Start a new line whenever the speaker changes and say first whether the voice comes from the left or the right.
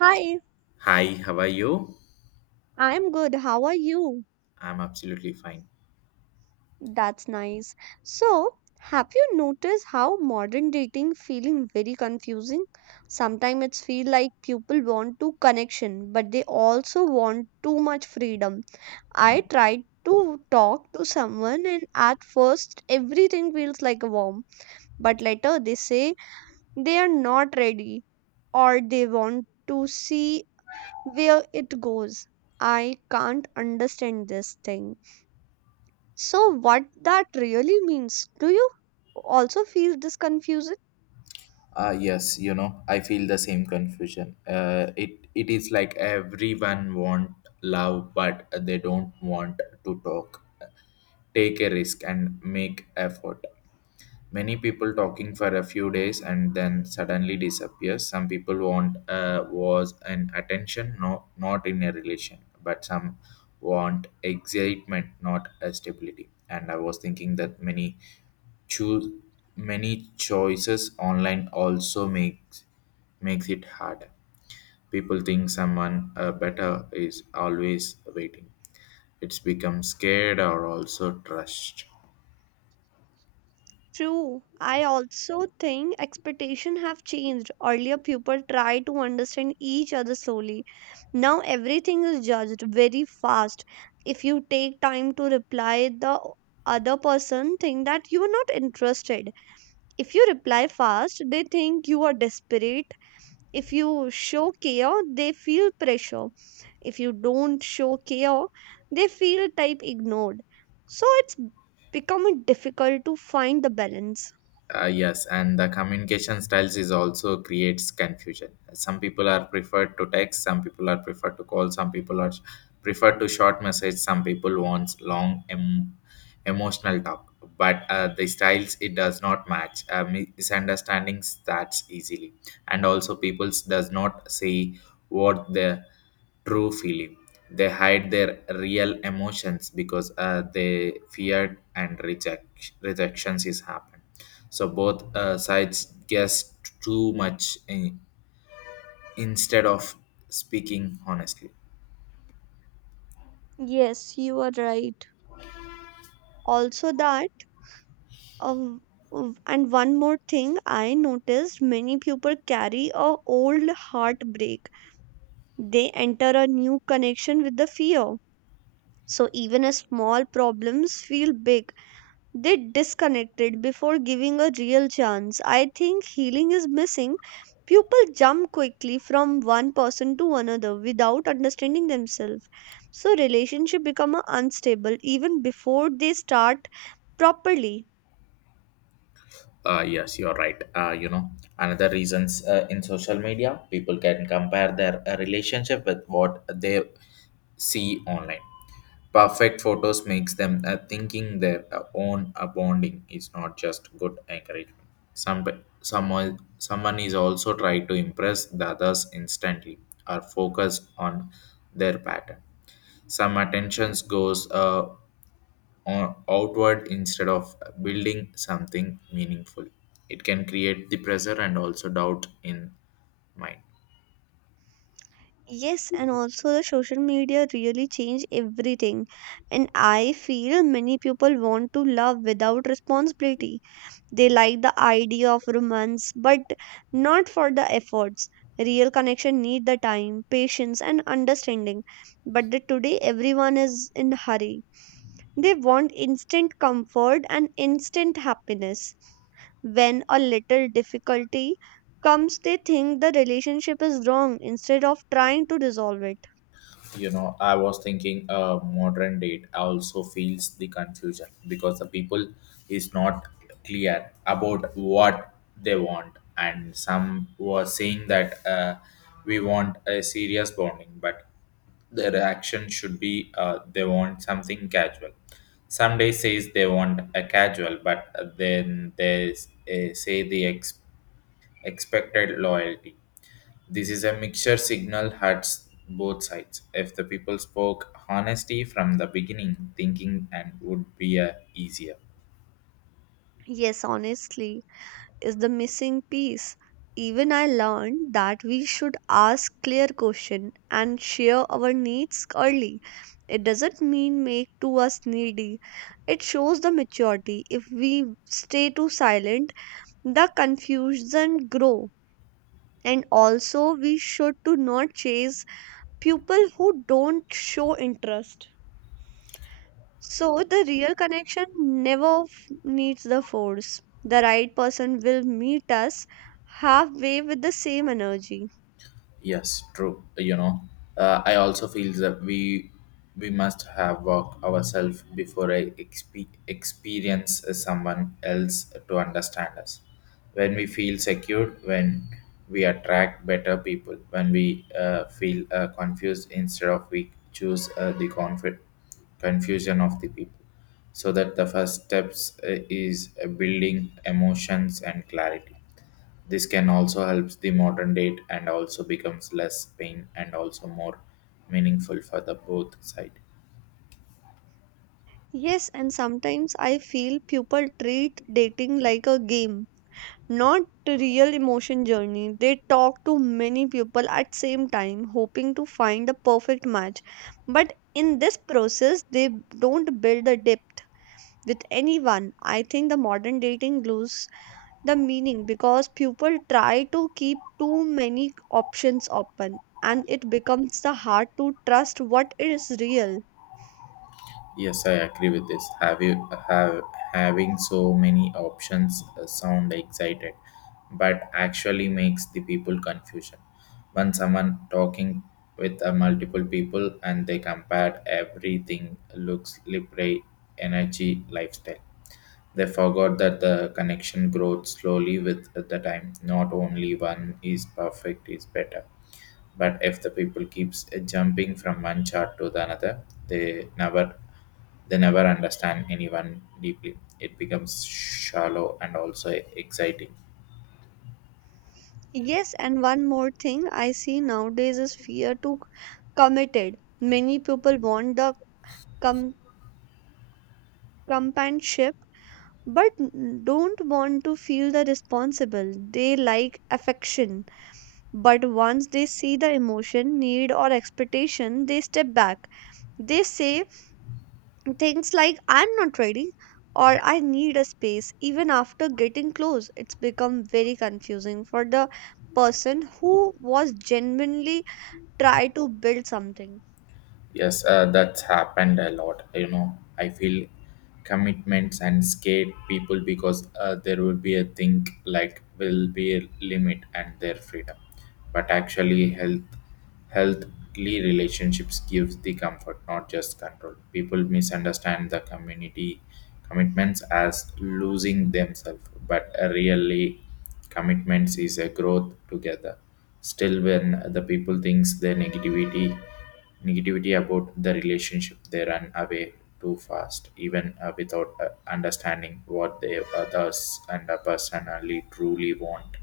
right: Hi,
left: Hi, how are you?
right: I'm good. How are you?
left: I'm absolutely fine.
right: That's nice. So, have you noticed how modern dating feeling very confusing? Sometimes it's feel like people want to connection, but they also want too much freedom. I tried to talk to someone and at first everything feels like a warm, but later they say they are not ready or they want to see where it goes. I can't understand this thing. So, what that really means, do you also feel this confusion?
left: Ah, yes, you know, I feel the same confusion. It is like everyone want love, but they don't want to talk, take a risk, and make effort. Many people talking for a few days and then suddenly disappears. Some people want was an attention, no, not in a relation, but some want excitement not a stability. And I was thinking that choose many choices online also makes it hard. People think someone better is always waiting. It's become scared or also trust.
right: True. I also think expectations have changed. Earlier, people tried to understand each other slowly. Now, everything is judged very fast. If you take time to reply, the other person think that you are not interested. If you reply fast, they think you are desperate, if you show care they feel pressure, if you don't show care they feel type ignored, so it's becoming difficult to find the balance.
left: Yes, and the communication styles is also creates confusion. Some people are preferred to text, some people are preferred to call, some people are preferred to short message, some people wants long emotional talk. But the styles it does not match. Misunderstandings starts easily, and also peoples does not see what their true feeling. They hide their real emotions because they feared and rejections is happen. So both sides guess too much in, instead of speaking honestly.
right: Yes, you are right. Also that uh, and one more thing I noticed, many people carry a old heartbreak, they enter a new connection with the fear, so even a small problems feel big. They disconnected before giving a real chance. I think healing is missing. People jump quickly from one person to another without understanding themselves. So relationship become a unstable even before they start properly.
left: Yes, you're right. You know, another reasons, in social media people can compare their relationship with what they see online. Perfect photos makes them thinking their own bonding is not just good encouragement. Some someone is also try to impress the others instantly or focus on their pattern. Some attentions goes on, outward instead of building something meaningful. It can create the pressure and also doubt in mind.
right: Yes, and also the social media really changed everything. And I feel many people want to love without responsibility. They like the idea of romance, but not for the efforts. Real connection need the time, patience, and understanding. But the today everyone is in hurry. They want instant comfort and instant happiness. When a little difficulty comes, they think the relationship is wrong instead of trying to resolve it.
left: You know, I was thinking modern date also feels the confusion because the people is not clear about what they want, and some were saying that we want a serious bonding, but the reaction should be, they want something casual. Some day says they want a casual, but then they say the expected loyalty. This is a mixture signal hurts both sides. If the people spoke honesty from the beginning, thinking and would be easier.
right: Yes, honestly. Is the missing piece. Even I learned that we should ask clear questions and share our needs early. It doesn't mean make to us needy. It shows the maturity. If we stay too silent, the confusion grow. And also we should to not chase people who don't show interest. So the real connection never needs the force. The right person will meet us halfway with the same energy.
left: Yes, true. You know, I also feel that we must have walk ourselves before I experience someone else to understand us. When we feel secure, when we attract better people, when we feel confused instead of we choose the confusion of the people. So that the first steps is building emotions and clarity. This can also helps the modern date and also becomes less pain and also more meaningful for the both side.
right: Yes, and sometimes I feel people treat dating like a game, not a real emotion journey. They talk to many people at same time hoping to find the perfect match. But in this process they don't build the depth with anyone. I think the modern dating lose the meaning because people try to keep too many options open and it becomes the hard to trust what is real.
left: Yes, I agree with this. Have you have having so many options sound excited, but actually makes the people confusion. When someone talking with multiple people and they compared everything looks libre, energy, lifestyle. They forgot that the connection grows slowly with the time. Not only one is perfect is better, but if the people keeps jumping from one chart to the another, they never they never understand anyone deeply. It becomes shallow and also exciting.
right: Yes, and one more thing I see nowadays is fear to committed. Many people want the com- companionship, but don't want to feel the responsible. They like affection, but once they see the emotion need or expectation they step back. They say things like I'm not ready or I need a space even after getting close. It's become very confusing for the person who was genuinely try to build something.
left: Yes, that's happened a lot. You know, I feel commitments and scared people because there will be a thing like will be a limit and their freedom. But actually, healthly relationships gives the comfort, not just control. People misunderstand the community commitments as losing themselves, but really, commitments is a growth together. Still, when the people thinks their negativity about the relationship, they run away too fast even without understanding what the others and the personally truly want.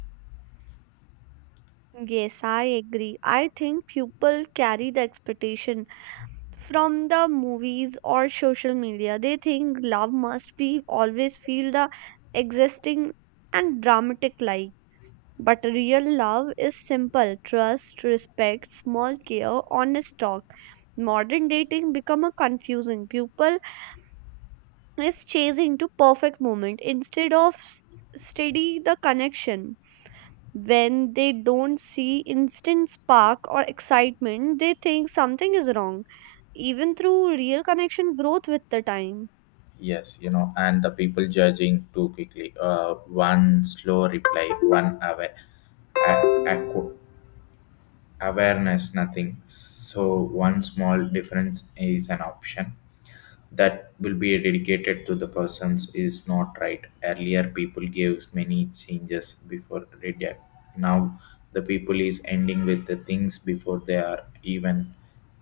right: Yes, I agree. I think people carry the expectation from the movies or social media. They think love must be always feel the existing and dramatic like. But real love is simple trust, respect, small care, honest talk. Modern dating become a confusing. People is chasing to perfect moment instead of steady the connection. When they don't see instant spark or excitement, they think something is wrong. Even through real connection growth with the time.
left: Yes, you know, and the people judging too quickly, one slow reply, one aware, a- aqu- awareness nothing. So one small difference is an option that will be dedicated to the persons is not right. Earlier, people gave many changes before reject. Now, the people is ending with the things before they are even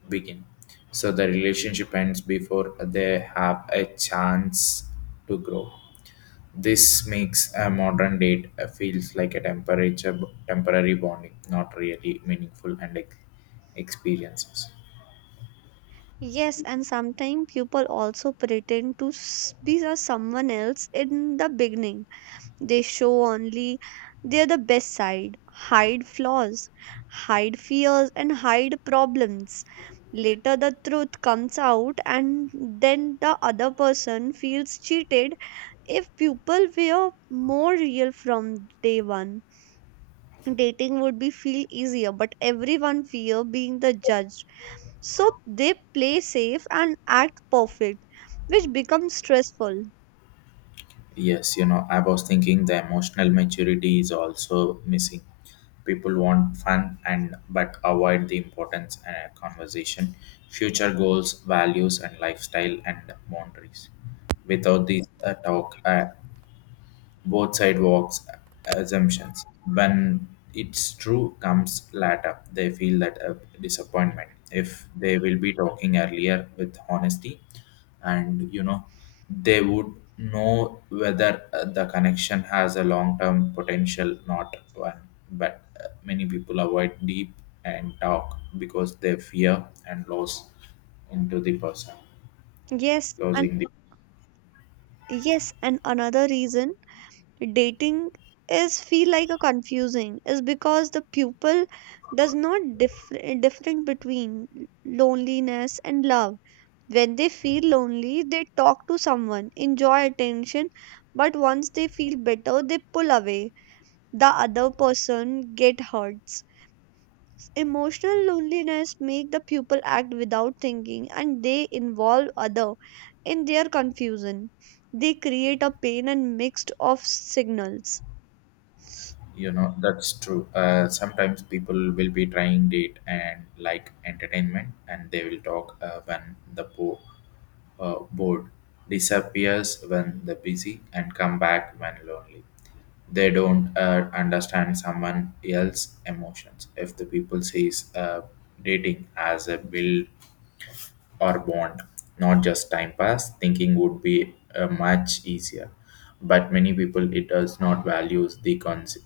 left: begin. So the relationship ends before they have a chance to grow. This makes a modern date feels like a temperature temporary bonding, not really meaningful and experiences.
right: Yes, and sometimes people also pretend to be a someone else in the beginning. They show only they're the best side, hide flaws, hide fears, and hide problems. Later, the truth comes out, and then the other person feels cheated. If people were more real from day one, dating would be feel easier, but everyone fear being the judge. So they play safe and act perfect, which becomes stressful.
left: Yes, you know, I was thinking the emotional maturity is also missing. People want fun and but avoid the importance and conversation, future goals, values, and lifestyle and boundaries. Without this talk, both sidewalks assumptions. When it's true comes later, they feel that disappointment. If they will be talking earlier with honesty, and you know, they would know whether the connection has a long term potential, not one. But many people avoid deep and talk because they fear and loss into the person,
right: Yes, and
left: losing the.
right: yes, and another reason dating is feel like a confusing is because the pupil does not different between loneliness and love. When they feel lonely they talk to someone enjoy attention, but once they feel better they pull away, the other person get hurts. Emotional loneliness make the pupil act without thinking and they involve other in their confusion. They create a pain and mixed of signals.
left: You know, that's true. Sometimes people will be trying date and like entertainment, and they will talk when the board disappears when the busy and come back when lonely. They don't understand someone else's emotions. If the people sees dating as a build or bond, not just time pass, thinking would be much easier. But many people it does not values the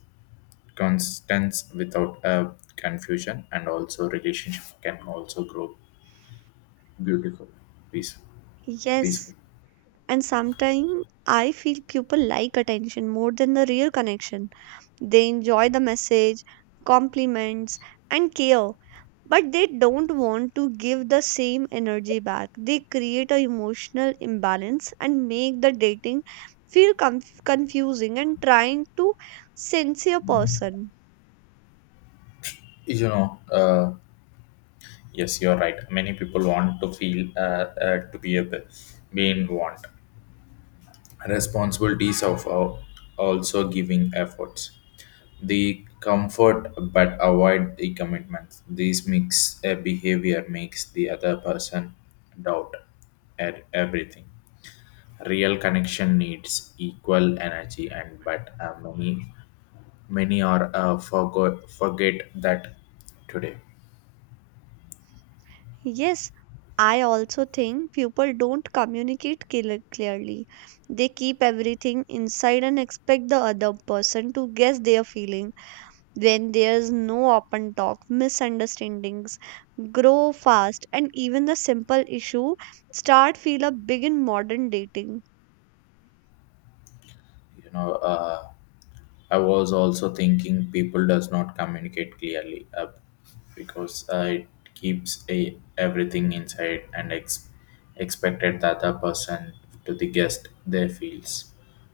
left: constants without confusion, and also relationship can also grow beautiful, peaceful, peaceful.
right: Yes, and sometimes I feel people like attention more than the real connection. They enjoy the message, compliments, and care, but they don't want to give the same energy back. They create an emotional imbalance and make the dating feel confusing and trying to sincere person.
left: You know, yes, you're right. Many people want to feel to be a be in want. Responsibilities of also giving efforts. The comfort but avoid the commitment. This mix a behavior makes the other person doubt at everything. Real connection needs equal energy, and but many are forget that today.
right: Yes, I also think people don't communicate clearly. They keep everything inside and expect the other person to guess their feeling. When there's no open talk, misunderstandings grow fast and even the simple issue start feel a big in modern dating.
left: You know, I was also thinking people does not communicate clearly because it keeps a, everything inside and expected the other person to the guest their feels.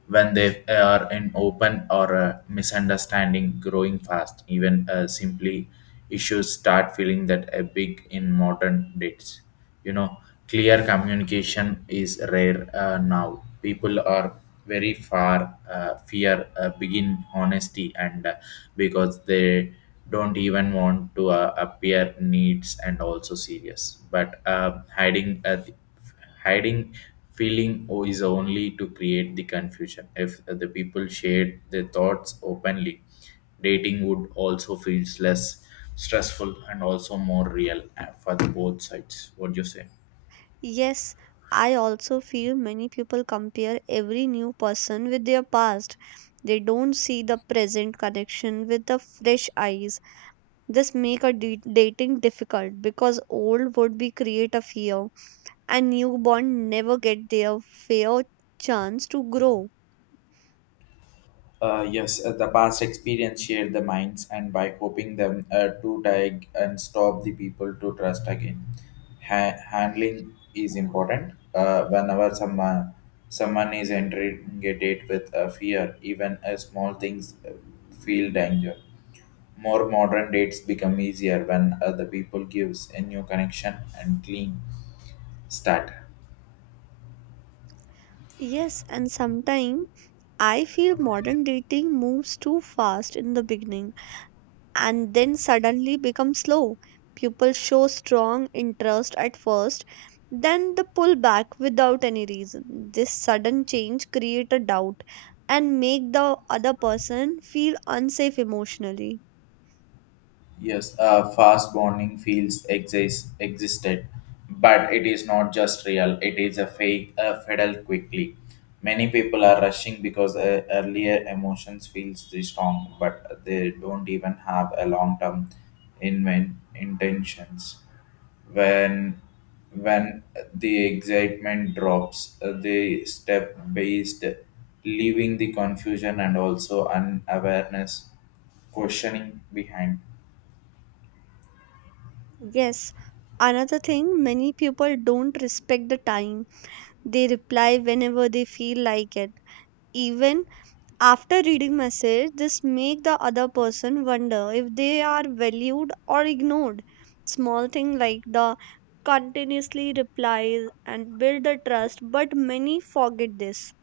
left: When they are in open or misunderstanding growing fast, even simply issues start feeling that a big in modern dates. You know, clear communication is rare now. People are very far, fear, begin honesty and because they don't even want to appear needs and also serious. But hiding feeling is only to create the confusion. If the people shared their thoughts openly, dating would also feels less stressful and also more real for the both sides. What do you say?
right: Yes, I also feel many people compare every new person with their past. They don't see the present connection with the fresh eyes. This make a dating difficult because old would be create a fear and newborn never get their fair chance to grow.
left: Yes, the past experience shared the minds, and by hoping them to tag and stop the people to trust again. Handling is important. Whenever someone is entering a date with a fear, even small things feel danger. More modern dates become easier when other people gives a new connection and clean start.
right: Yes, and sometimes I feel modern dating moves too fast in the beginning and then suddenly becomes slow. People show strong interest at first, then the pull back without any reason. This sudden change create a doubt and make the other person feel unsafe emotionally.
left: Yes, fast bonding fields existed, but it is not just real. It is a fake, a fiddle quickly. Many people are rushing because earlier emotions feels the strong, but they don't even have a long term in intentions. When when the excitement drops, they step based, leaving the confusion and also unawareness questioning behind.
right: Yes, another thing, many people don't respect the time. They reply whenever they feel like it. Even after reading message, this make the other person wonder if they are valued or ignored. Small thing like the continuously replies and build the trust, but many forget this.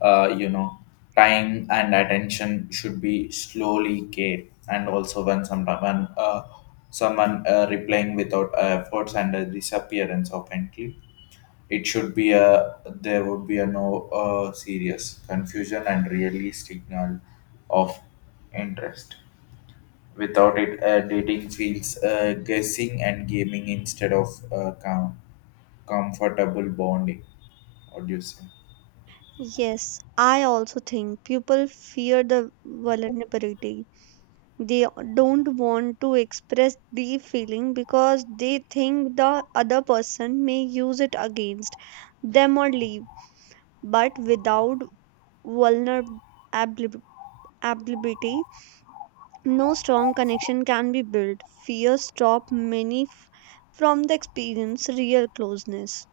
left: You know, time and attention should be slowly care, and also when sometime when someone replying without efforts and a disappearance of entry, it should be a there would be a no serious confusion and really signal of interest. Without it, dating feels guessing and gaming instead of comfortable bonding. What do you say?
right: Yes, I also think people fear the vulnerability. They don't want to express deep feeling because they think the other person may use it against them or leave. But without vulnerability, no strong connection can be built. Fear stop many from the experience real closeness.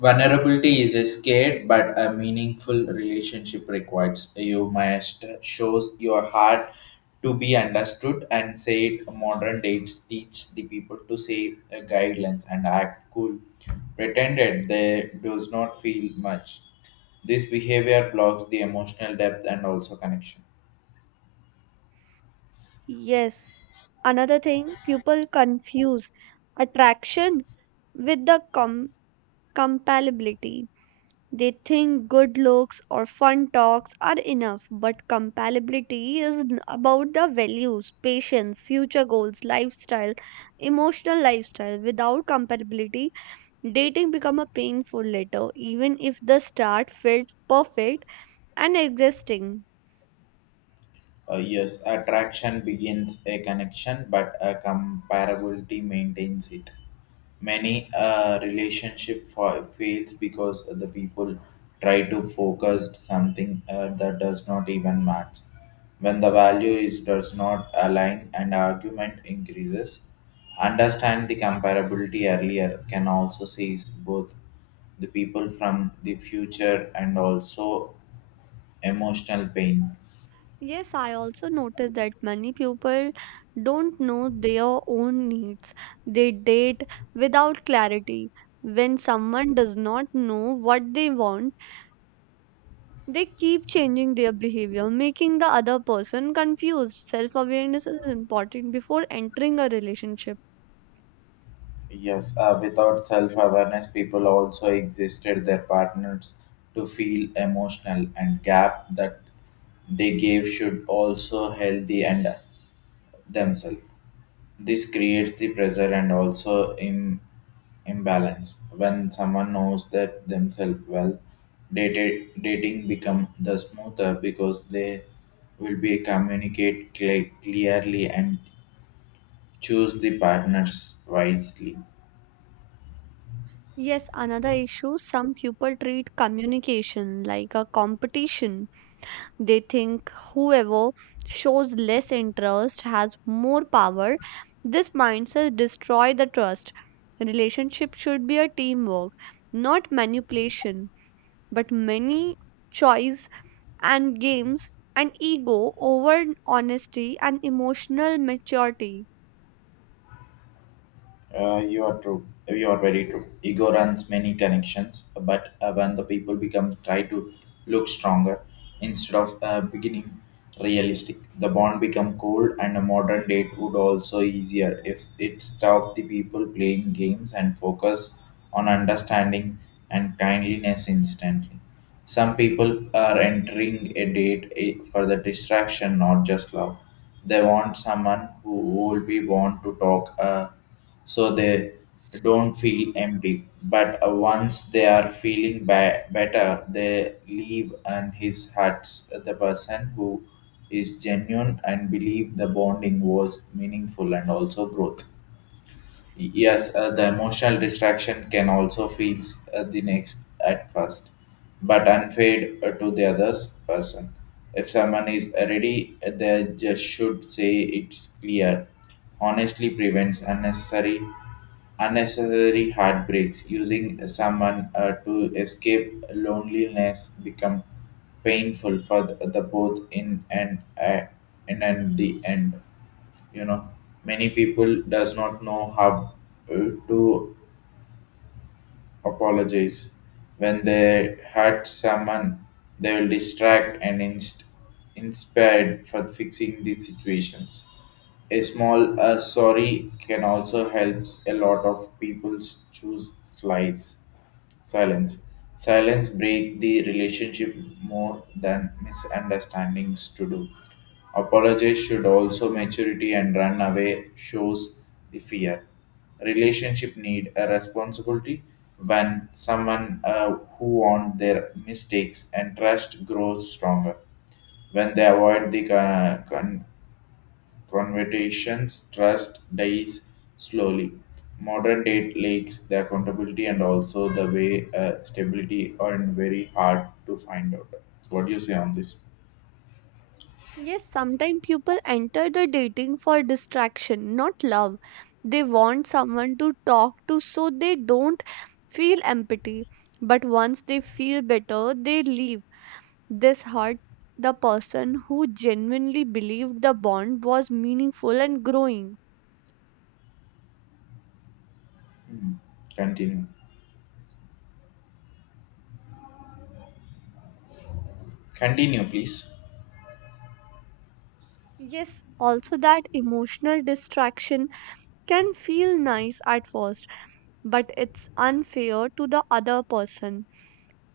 left: Vulnerability is a scared, but a meaningful relationship requires. You must shows your heart to be understood and said. Modern dates teach the people to say guidelines and act cool. Pretended they does not feel much. This behavior blocks the emotional depth and also connection.
right: Yes. Another thing, people confuse attraction with the compatibility. They think good looks or fun talks are enough, but compatibility is about the values, patience, future goals, lifestyle, emotional lifestyle. Without compatibility, dating become a painful letter, even if the start felt perfect and existing.
left: Yes, attraction begins a connection, but a comparability maintains it. Many relationship fails because the people try to focus something that does not even match. When the value is does not align and argument increases, understand the comparability earlier can also seize both the people from the future and also emotional pain.
right: Yes, I also noticed that many people don't know their own needs. They date without clarity. When someone does not know what they want, they keep changing their behavior, making the other person confused. Self awareness is important before entering a relationship.
left: Yes, without self awareness, people also existed their partners to feel emotional and gap that they gave should also healthy and themselves. This creates the pressure and also imbalance. When someone knows that themselves well, dating become the smoother because they will be communicate clearly and choose the partners wisely.
right: Yes, another issue, some people treat communication like a competition. They think whoever shows less interest has more power. This mindset destroys the trust. Relationship should be a teamwork, not manipulation. But many choice and games and ego over honesty and emotional maturity.
left: You are true. You are very true. Ego runs many connections, but when the people become try to look stronger instead of beginning realistic, the bond become cold. And a modern date would also easier if it stopped the people playing games and focus on understanding and kindliness instantly. Some people are entering a date for the distraction, not just love. They want someone who will be want to talk. So they don't feel empty. But once they are feeling better, they leave, and his hurts the person who is genuine and believe the bonding was meaningful and also growth. Yes, the emotional distraction can also feel the next at first, but unfair to the other's person. If someone is ready, they just should say it's clear. Honestly prevents unnecessary heartbreaks. Using someone to escape loneliness become painful for the both in and the end you know Many people does not know how uh, to apologize when they hurt someone. They will distract and inspired for fixing these situations. A small sorry can also helps a lot of people choose slides. Silence. Silence break the relationship more than misunderstandings to do. Apologize should also maturity and run away shows the fear. Relationship need a responsibility when someone who want their mistakes and trust grows stronger. When they avoid the conversations trust dies slowly. Modern date lakes the accountability and also the way stability are very hard to find out. What do you say on this?
right: Yes, sometimes people enter the dating for distraction, not love. They want someone to talk to so they don't feel empathy. But once they feel better, they leave. This hurt the person who genuinely believed the bond was meaningful and growing.
left: Hmm. Continue. Continue, please.
right: Yes, also that emotional distraction can feel nice at first but it's unfair to the other person.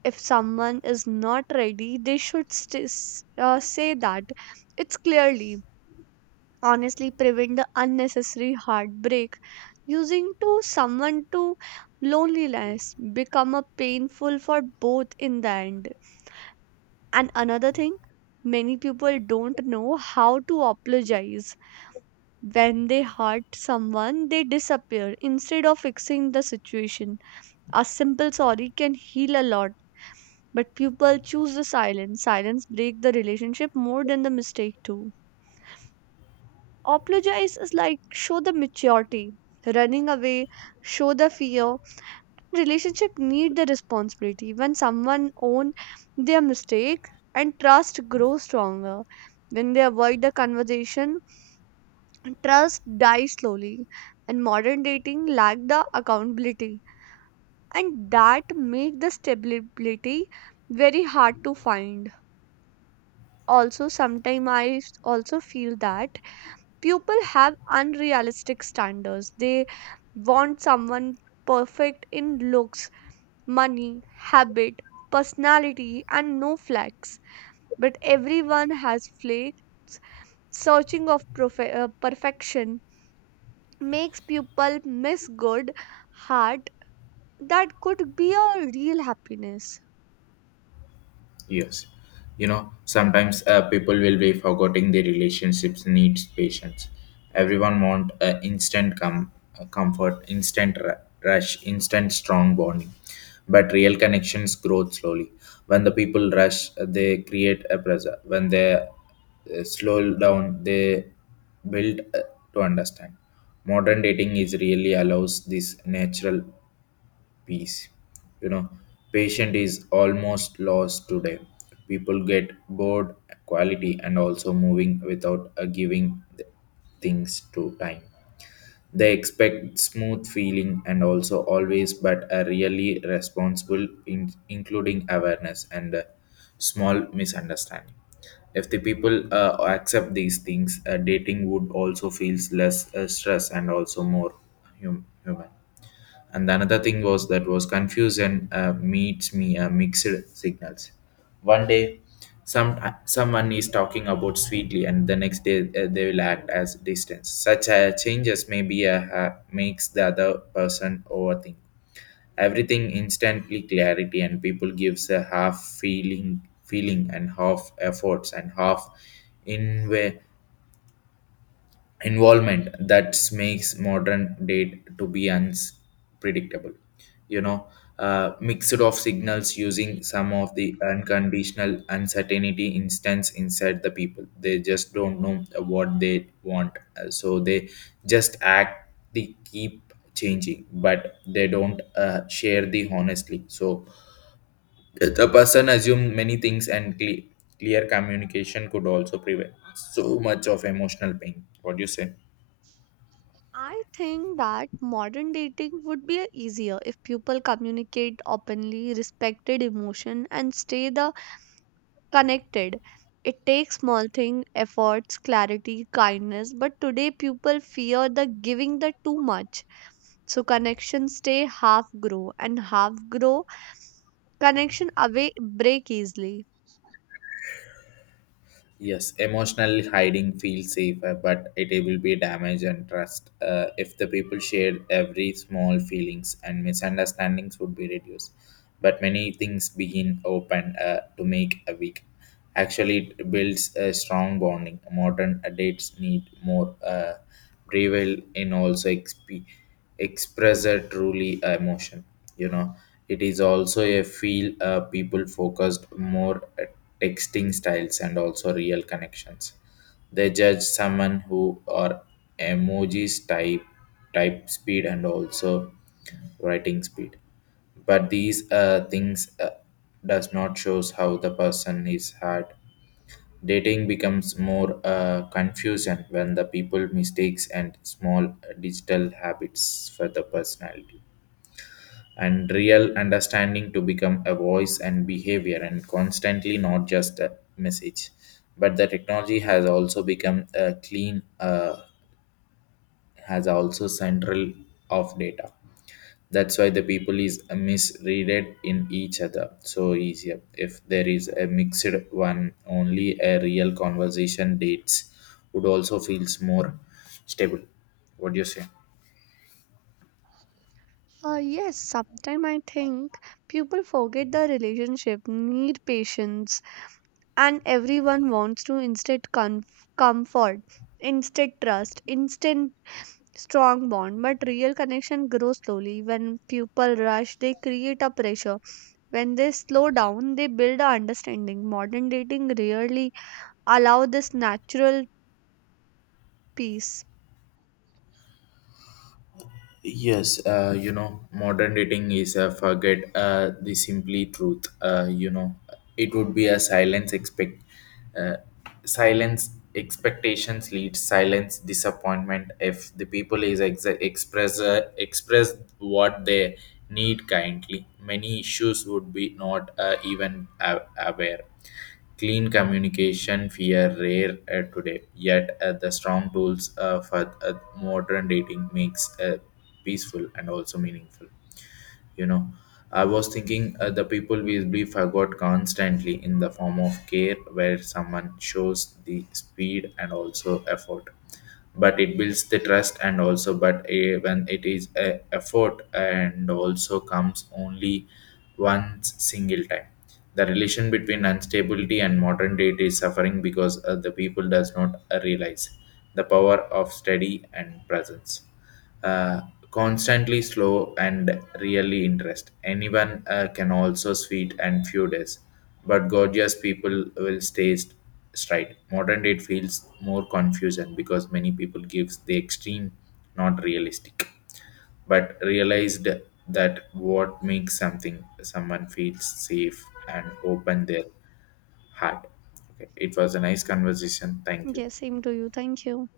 right: If someone is not ready, they should say that. It's clearly, honestly, prevent the unnecessary heartbreak. Using to someone to loneliness become a painful for both in the end. And another thing, many people don't know how to apologize. When they hurt someone, they disappear instead of fixing the situation. A simple sorry can heal a lot, but people choose the silence. Silence break the relationship more than the mistake too. Apologize is like show the maturity. Running away, show the fear. Relationship need the responsibility. When someone own their mistake and trust grow stronger. When they avoid the conversation, trust dies slowly. And modern dating lack the accountability and that make the stability very hard to find. Also sometimes I also feel that people have unrealistic standards. They want someone perfect in looks, money, habit, personality, and no flaws, but everyone has flaws. Searching of perfection makes people miss good heart that could be a real happiness.
left: Yes. You know, sometimes people will be forgetting the relationships needs patience. Everyone want instant comfort, instant rush, instant strong bonding. But real connections grow slowly. When the people rush, they create a pressure. When they slow down, they build to understand. Modern dating is really allows this natural peace. You know, patient is almost lost today. People get bored, quality, and also moving without giving things to time. They expect smooth feeling and also always, but are really responsible, including awareness and small misunderstanding. If the people accept these things, dating would also feels less stress and also more human. And the another thing was, that was confusion meets me mixed signals. One day someone is talking about sweetly, and the next day they will act as distance. Such changes may be makes the other person overthink everything instantly clarity, and people gives a half feeling and half efforts and half in way involvement that makes modern date to be unpredictable you know Mixed of signals using some of the unconditional uncertainty instance inside the people. They just don't know what they want. So they just act, they keep changing, but they don't share the honestly, so the person assume many things and clear communication could also prevent so much of emotional pain. What do you say?
right: I think that modern dating would be easier if people communicate openly, respected emotion, and stay the connected. It takes small thing, efforts, clarity, kindness, but today people fear the giving the too much. So connections stay half grow and half grow connection away break easily.
left: Yes, emotional hiding feels safer, but it will be damage and trust. If the people share every small feelings and misunderstandings would be reduced. But many things begin open to make a weak. Actually, it builds a strong bonding. Modern dates need more revel in also XP express a truly emotion you know it is also a feel people focused more at texting styles and also real connections. They judge someone who are emojis type speed and also writing speed, but these things does not shows how the person is hard. Dating becomes more confusion when the people mistakes and small digital habits for the personality, and real understanding to become a voice and behavior and constantly not just a message. But the technology has also become a clean has also central of data. That's why the people is misreaded in each other, so easier if there is a mixed one. Only a real conversation dates would also feels more stable. What do you say?
right: Yes, sometimes I think people forget the relationship need patience and everyone wants to instead comfort, instant trust, instant strong bond, but real connection grows slowly. When people rush they create a pressure, when they slow down they build a understanding. Modern dating rarely allow this natural peace.
left: Yes, you know, modern dating is a forget the simply truth. You know, it would be a uh, silence expectations leads silence disappointment. If the people is express what they need kindly, many issues would be not even aware. Clean communication fear rare today, yet the strong tools for modern dating makes. Peaceful and also meaningful you know I was thinking the people we forgot constantly in the form of care where someone shows the speed and also effort. But it builds the trust and also, but when it is a effort and also comes only once single time. The relation between instability and modern date is suffering because the people does not realize the power of study and presence, uh, constantly slow and really interest. Anyone can also sweet and few days, but gorgeous people will stay straight. Modern date feels more confusion because many people gives the extreme, not realistic, but realized that what makes something someone feels safe and open their heart. Okay, it was a nice conversation. Thank you.
right: Yes, same to you, thank you.